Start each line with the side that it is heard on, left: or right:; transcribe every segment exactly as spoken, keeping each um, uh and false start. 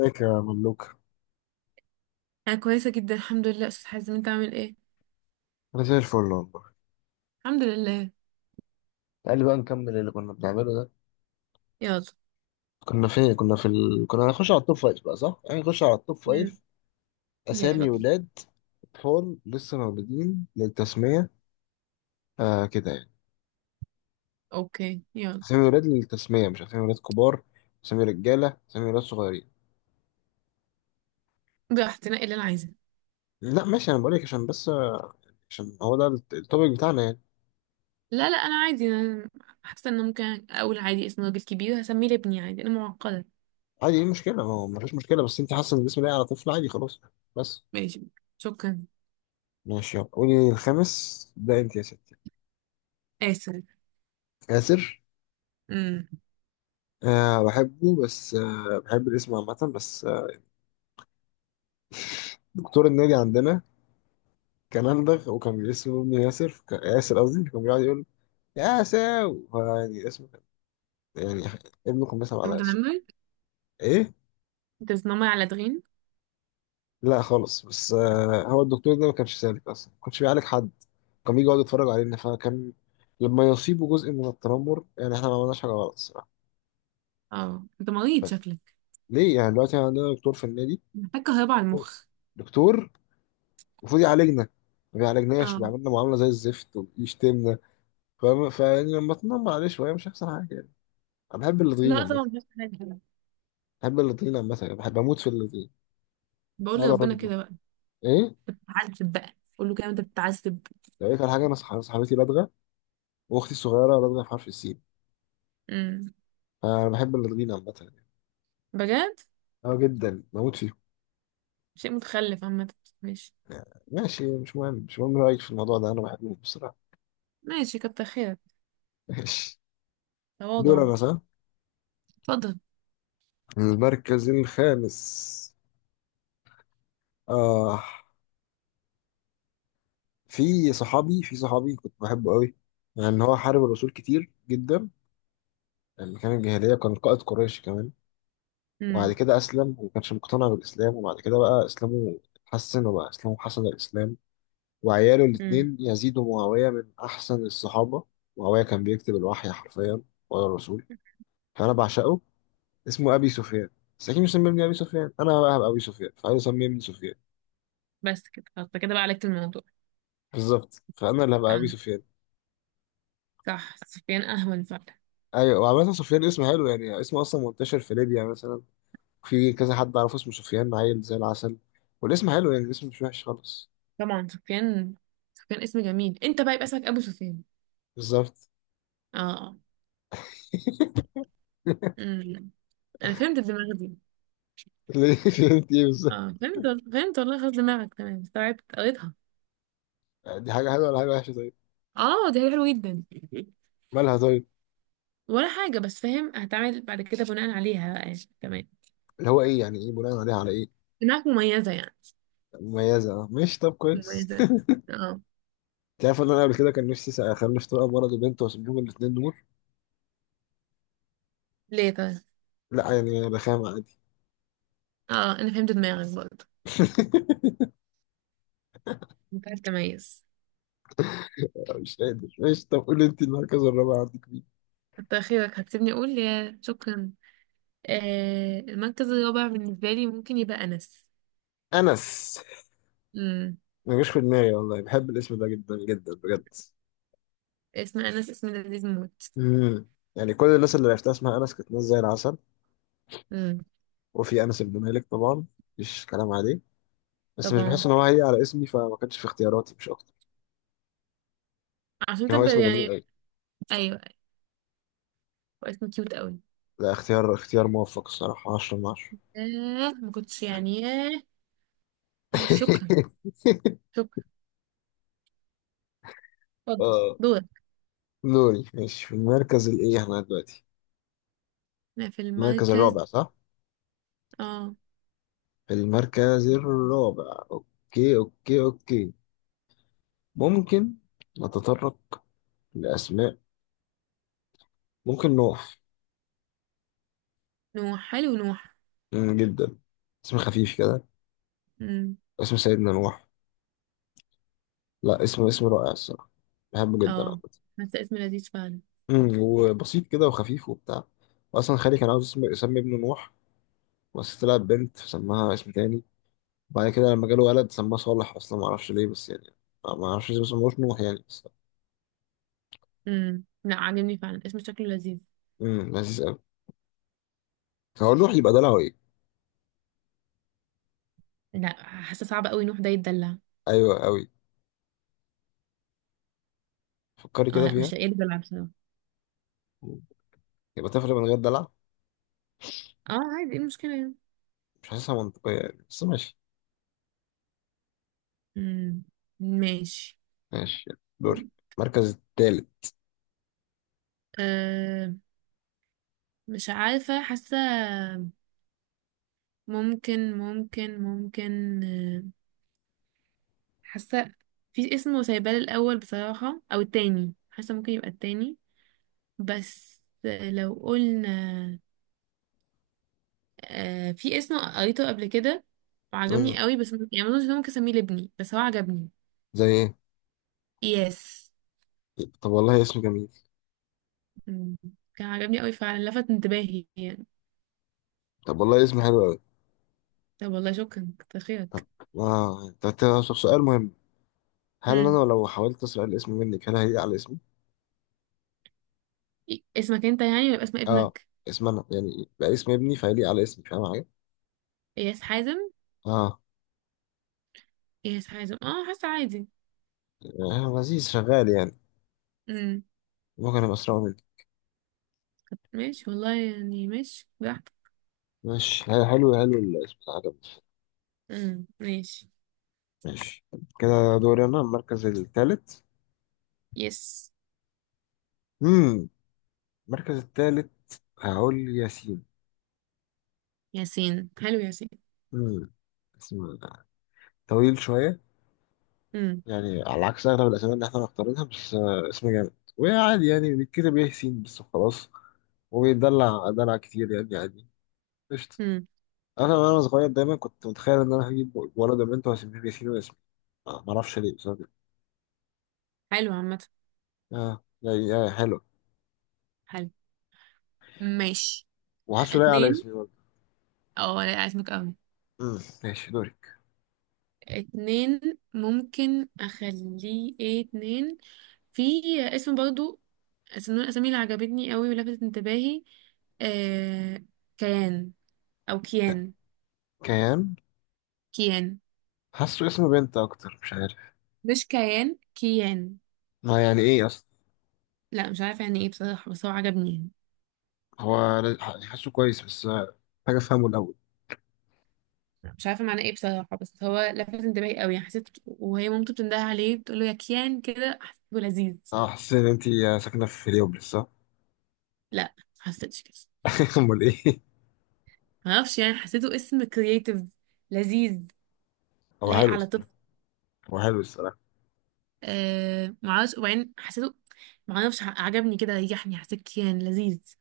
left: ازيك يا ملوك؟
right: انا كويسه جدا، الحمد لله. استاذ حازم، انت عامل ايه؟
left: انا زي الفل والله.
right: الحمد لله.
left: تعال بقى نكمل اللي كنا بنعمله ده.
right: يلا.
left: كنا فين؟ كنا في ال... كنا هنخش على التوب فايف بقى، صح؟ يعني نخش على التوب
right: مم.
left: فايف.
right: يلا
left: اسامي
right: بينا.
left: ولاد، اطفال لسه مولودين للتسميه. آه، كده يعني.
right: اوكي، يلا.
left: اسامي ولاد للتسميه، مش اسامي ولاد كبار. اسامي رجاله، اسامي ولاد صغيرين.
right: براحتي تنقي اللي انا عايزاه.
left: لا ماشي، انا بقول لك عشان بس. عشان هو ده الت- التوبيك بتاعنا يعني.
right: لا، لا. انا عادي. انا حاسه ان أنا ممكن اقول عادي اسم راجل كبير هسميه لابني، عادي. انا معقده.
left: عادي، ايه المشكله؟ ما هو مفيش مشكله، بس انت حاسه ان الاسم لايق على طفل. عادي، خلاص. بس.
right: ماشي. شكرا.
left: ماشي، يلا قولي الخامس ده انت يا ستي.
right: اسف.
left: ياسر.
right: امم.
left: أه، بحبه، بس أه بحب الاسم عامة، بس أه. دكتور النادي عندنا كان أندغ، وكان اسمه ابن ياسر، كان ياسر قصدي. كان بيقعد يقول يا ساو، يعني اسمه كان- يعني ابنه كان بيسمع
right: انت
left: على ياسر.
right: متنمر؟
left: إيه؟
right: انت بتنمر على دغين.
left: لا خالص، بس أه هو الدكتور ده ما كانش سالك أصلا، ما كانش بيعالج حد. كان بيجي يقعد يتفرج علينا، فكان لما يصيبه جزء من التنمر، يعني إحنا ما عملناش حاجة غلط الصراحة.
right: اه، انت مريض
left: بس
right: شكلك.
left: ليه؟ يعني دلوقتي عندنا دكتور في النادي.
right: محتاج كهرباء على المخ.
left: دكتور المفروض يعالجنا، ما بيعالجناش
right: اه.
left: وبيعملنا معاملة زي الزفت وبيشتمنا. فاهم؟ فيعني لما تنمر عليه شويه مش هيحصل حاجه يعني. انا بحب اللدغين
right: لا
left: عامه.
right: طبعا، مش حاجه.
left: بحب اللدغين عامه، يعني بحب اموت في اللدغين.
right: بقول
left: هذا
right: لربنا
left: الراجل ده.
right: كده بقى.
left: ايه؟
right: تعذب بقى، قول له كده انت بتعذب.
left: لو قلت على حاجه، انا صح- صاحبتي لدغه، واختي الصغيره لدغه في حرف السين.
right: امم.
left: فانا بحب اللدغين عامه يعني.
right: بجد؟
left: اه، جدا، بموت فيهم.
right: شيء متخلف عامه. ماشي.
left: ماشي، مش مهم، مش مهم رايك في الموضوع ده. انا بحبهم بصراحه.
right: ماشي، كتر خيرك.
left: ماشي. دول
right: تواضع.
left: انا، صح.
right: اتفضل.
left: المركز الخامس. آه. في صحابي في صحابي كنت بحبه قوي. لأن يعني هو حارب الرسول كتير جدا. يعني كان الجاهلية، كان قائد قريش كمان. وبعد
right: امم.
left: كده أسلم، وما كانش مقتنع بالإسلام، وبعد كده بقى إسلامه اتحسن، وبقى إسلامه حسن الإسلام. وعياله
right: امم.
left: الاتنين يزيد ومعاوية من أحسن الصحابة. معاوية كان بيكتب الوحي حرفيا ولا الرسول. فأنا بعشقه. اسمه أبي سفيان. بس أكيد مش سممني أبي سفيان أنا بقى، هبقى أبي سفيان فعايز يسميني سفيان.
right: بس كده خلاص، ده كده بقى عالجت الموضوع.
left: بالظبط، فأنا اللي هبقى أبي
right: اه
left: سفيان.
right: صح، سفيان اهون فعلا.
left: أيوة، وعامة سفيان اسم حلو، يعني اسمه أصلا منتشر في ليبيا مثلا. في كذا حد أعرفه اسمه سفيان، عيل زي العسل. والاسم حلو، يعني الاسم مش وحش خالص.
right: طبعا سفيان. سفيان اسم جميل، انت بقى يبقى اسمك ابو سفيان.
left: بالظبط.
right: اه. اه. امم. انا فهمت الدماغ دي.
left: ليه؟ فهمت ايه بالظبط؟
right: اه فهمت وال- فهمت والله، خلاص دماغك تمام، استوعبت قريتها.
left: يعني دي حاجه حلوه ولا حاجه وحشه؟ طيب.
right: اه، دي حاجة حلوة جدا.
left: مالها طيب؟
right: ولا حاجة، بس فاهم هتعمل بعد كده بناء عليها بقى يعني. تمام.
left: اللي هو ايه يعني؟ ايه بناء عليها؟ على ايه؟
right: دماغك مميزة يعني.
left: مميزه، اه، مش طب كويس.
right: مميزة. اه.
left: انت عارف ان انا قبل كده كان نفسي اخلف طبقه ولد وبنت واسيب لهم الاثنين دول.
right: ليه طيب؟
left: لا يعني انا بخام عادي.
right: اه، انا فهمت دماغك برضه. انت عارف تميز.
left: مش قادر. مش طب قول انت، المركز الرابع عندك مين؟
right: كتر خيرك، هتسيبني اقول؟ يا شكرا. آه، المركز الرابع بالنسبه لي ممكن يبقى انس.
left: انس.
right: امم.
left: ما جاش في دماغي والله، بحب الاسم ده جدا جدا بجد.
right: اسم انس اسم لذيذ موت.
left: امم. يعني كل الناس اللي عرفتها اسمها انس كانت ناس زي العسل.
right: امم.
left: وفي انس بن مالك طبعا، مفيش كلام عليه. بس مش بحس
right: طبعا.
left: ان هو هي على اسمي، فما كانش في اختياراتي مش اكتر.
right: عشان
left: هو اسم
right: تبقى
left: جميل
right: يعني.
left: أوي.
right: ايوه. واسم كيوت قوي.
left: لا، اختيار اختيار موفق الصراحة، عشرة من عشرة.
right: آه، ما كنتش يعني. ياه. شكرا. شكرا. اتفضل.
left: اه.
right: دورك.
left: دوري، ماشي، في المركز الايه احنا دلوقتي؟
right: انا في
left: المركز
right: المركز.
left: الرابع صح؟
right: اه.
left: في المركز الرابع، اوكي، اوكي، اوكي. ممكن نتطرق لأسماء. ممكن نوح.
right: نوح، حلو نوح.
left: مم، جدا. اسم خفيف كده.
right: امم.
left: اسم سيدنا نوح. لا، اسم اسم رائع الصراحة. بحبه جدا
right: اه،
left: عامة.
right: حاسه اسم لذيذ فعلا.
left: مم، وبسيط كده وخفيف وبتاع. وأصلا خالي كان عاوز اسم- يسمي ابنه نوح. بس طلعت بنت فسماها اسم تاني. بعد كده لما جاله ولد سماه صالح، اصلا ما اعرفش ليه بس يعني. ما اعرفش ليه بس ما اسموش نوح يعني، بس.
right: امم، لا عاجبني فعلا، اسم شكله لذيذ.
left: امم لذيذ قوي. هو نوح يبقى دلع ايه؟
right: لا، حاسه صعب قوي نوح ده يتدلع.
left: ايوه قوي. فكري
right: اه
left: كده
right: لا،
left: فيها.
right: مش لاقيه يتدلع بصراحه.
left: مم. يبقى تفرق من غير دلع.
right: اه عادي، ايه المشكله يعني؟
left: مش حاسسها منطقيه يعني بس ماشي
right: امم. ماشي.
left: ماشي، دوري، المركز التالت.
right: أه، مش عارفة. حاسة، ممكن ممكن ممكن أه. حاسة. في اسمه سايبال الأول بصراحة، أو التاني. حاسة ممكن يبقى التاني. بس لو قلنا، أه، في اسم قريته قبل كده
left: مم.
right: وعجبني قوي، بس م- يعني مظنش إن أنا ممكن أسميه لابني، بس هو عجبني.
left: زي ايه؟
right: يس.
left: طب والله اسم جميل.
right: مم. كان عجبني قوي فعلا، لفت انتباهي يعني.
left: طب والله اسم حلو قوي.
right: طب والله، شكرا كتر
left: طب.
right: خيرك.
left: اه، طب طب- طب سؤال مهم. هل انا
right: مم.
left: لو حاولت اسرق الاسم منك هل هيليق على اسمي؟
right: اسمك انت يعني، ولا يبقى اسم
left: اه،
right: ابنك؟
left: اسم انا يعني بقى اسم ابني فهيليق على اسمي، فاهم حاجه؟
right: اياس حازم.
left: اه،
right: اياس حازم، اه حاسه عادي.
left: آه، لذيذ، شغال يعني.
right: امم.
left: بكرة الأسرع منك.
right: ماشي والله، يعني ماشي براحتك.
left: ماشي، حلو. حلو الاسم ده عجبني.
right: امم. ماشي.
left: ماشي كده. دوري أنا، المركز الثالث.
right: يس.
left: امم. المركز الثالث. هقول ياسين.
right: ياسين، حلو ياسين.
left: امم. اسم طويل شوية.
right: امم.
left: يعني على عكس أغلب الأسامي اللي إحنا مختارينها، بس آه، اسم جامد وعادي. يعني بيتكتب إيه؟ ياسين، بس وخلاص. وبيدلع دلع كتير يعني، عادي. قشطة.
right: امم.
left: أنا، وأنا صغير دايما كنت متخيل إن أنا هجيب ولد وبنت وهسميهم ياسين وياسمين. آه، معرفش ليه بس أنا كده.
right: حلو عامه.
left: آه، يعني آه، حلو.
right: حلو. ماشي.
left: وحاسه لايق على
right: اتنين.
left: اسمي.
right: اه لا، اسمك قوي.
left: امم، ماشي. دورك.
right: اتنين. ممكن اخليه ايه؟ اتنين. في اسم برضو، اسم من الاسامي اللي عجبتني قوي ولفتت انتباهي. آه... كيان. او كيان.
left: كيان.
right: كيان.
left: حاسه اسم بنت اكتر، مش عارف.
right: مش كيان، كيان.
left: ما يعني ايه اصلا؟
right: لا، مش عارفة يعني ايه بصراحة، بس هو عجبني يعني.
left: هو ل- ح- حاسه كويس، بس آه، محتاج افهمه الاول.
right: مش عارفة معناه ايه بصراحة، بس هو لفت انتباهي قوي يعني. حسيت وهي مامته بتنده عليه بتقول له يا كيان، كده حسيته لذيذ.
left: اه، حاسس ان انت ساكنه في هليوبلس صح.
right: لا، حسيتش كده.
left: امال ايه؟
right: معرفش يعني، حسيته اسم كرييتيف. لذيذ.
left: هو
right: لايق
left: حلو
right: على طفل.
left: الصراحه. هو حلو الصراحه.
right: آه معرفش، وبعدين حسيته، معرفش، ع- عجبني كده، ريحني، حسيت كيان لذيذ.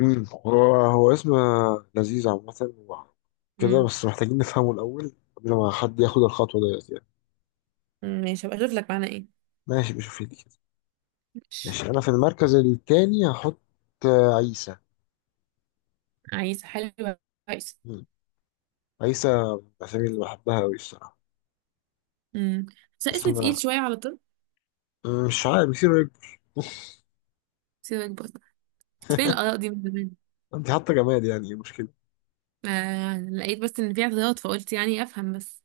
left: امم هو هو اسم آه، لذيذ عامه، و- كده،
right: امم.
left: بس محتاجين نفهمه الاول قبل ما حد ياخد الخطوه ديت يعني.
right: ماشي، هبقى اشوف لك معناه ايه.
left: ماشي، بشوف لي كده.
right: مش.
left: ماشي، انا في المركز التاني هحط آه، عيسى.
right: عايز حلو. كويس.
left: مم. عيسى من الأسامي اللي بحبها أوي الصراحة.
right: امم. بس اسم تقيل
left: اسم،
right: شوية على طفل.
left: أه، مش عارف، بيصير رجل.
right: سيبك برضه. فين الآراء دي من زمان؟
left: انت حتى جماد، يعني ايه المشكلة؟
right: آه لقيت بس ان في اعتراض، فقلت يعني افهم بس.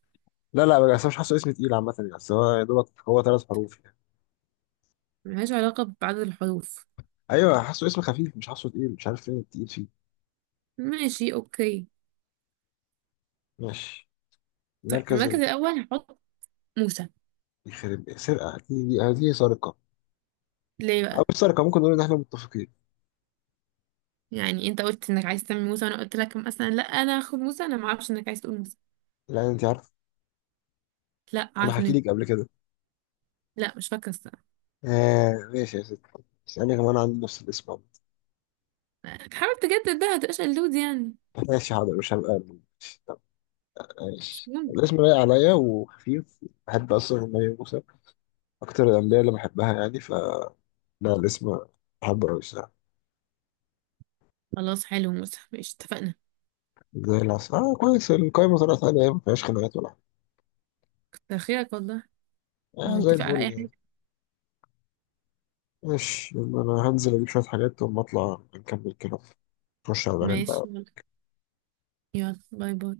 left: لا لا، بس أنا مش حاسه اسم تقيل عامة يعني، بس هو يا دوبك هو ثلاث حروف يعني.
right: ملهاش علاقة بعدد الحروف.
left: ايوه، حاسه اسم خفيف، مش حاسه تقيل، مش عارف فين التقيل فيه.
right: ماشي. اوكي.
left: ماشي.
right: طيب،
left: مركز
right: المركز
left: ال-.
right: الاول هحط موسى.
left: يخرب سرقة، دي دي دي سرقة.
right: ليه
left: أو
right: بقى؟
left: مش سرقة، ممكن نقول إن إحنا متفقين.
right: يعني انت قلت انك عايز تعمل موسى، وانا قلت لك مثلا لا انا هاخد موسى؟ انا ما اعرفش انك عايز تقول موسى.
left: لأن أنت عارف،
right: لا،
left: أنا حكي
right: عارفني.
left: لك قبل كده.
right: لا، مش فاكره الصراحه.
left: آه، ماشي يا ست. اسألني كمان، عندي نفس الاسم عامة.
right: حاول تجدد، ده هتبقاش قلود يعني.
left: ماشي حاضر، مش هبقى. طب،
right: مش
left: ماشي،
right: ممكن.
left: الاسم لايق عليا وخفيف، بحب أصلا إن هي موسى. أكتر الأنبياء اللي بحبها يعني، ف لا، الاسم حبة أوي الصراحة.
right: خلاص، حلو موسى، ماشي اتفقنا.
left: زي العسل. آه، كويس، القايمة طلعت عادي يعني، مفيهاش خناقات ولا حاجة.
right: كتر خيرك والله. ما
left: آه زي
right: نتفق على
left: الفل
right: اي
left: يعني.
right: حاجه.
left: ماشي، يبقى أنا هنزل أجيب شوية حاجات، وأما أطلع نكمل كده. نخش على الغنم بقى.
right: ماشي، يلا. يلا، باي باي.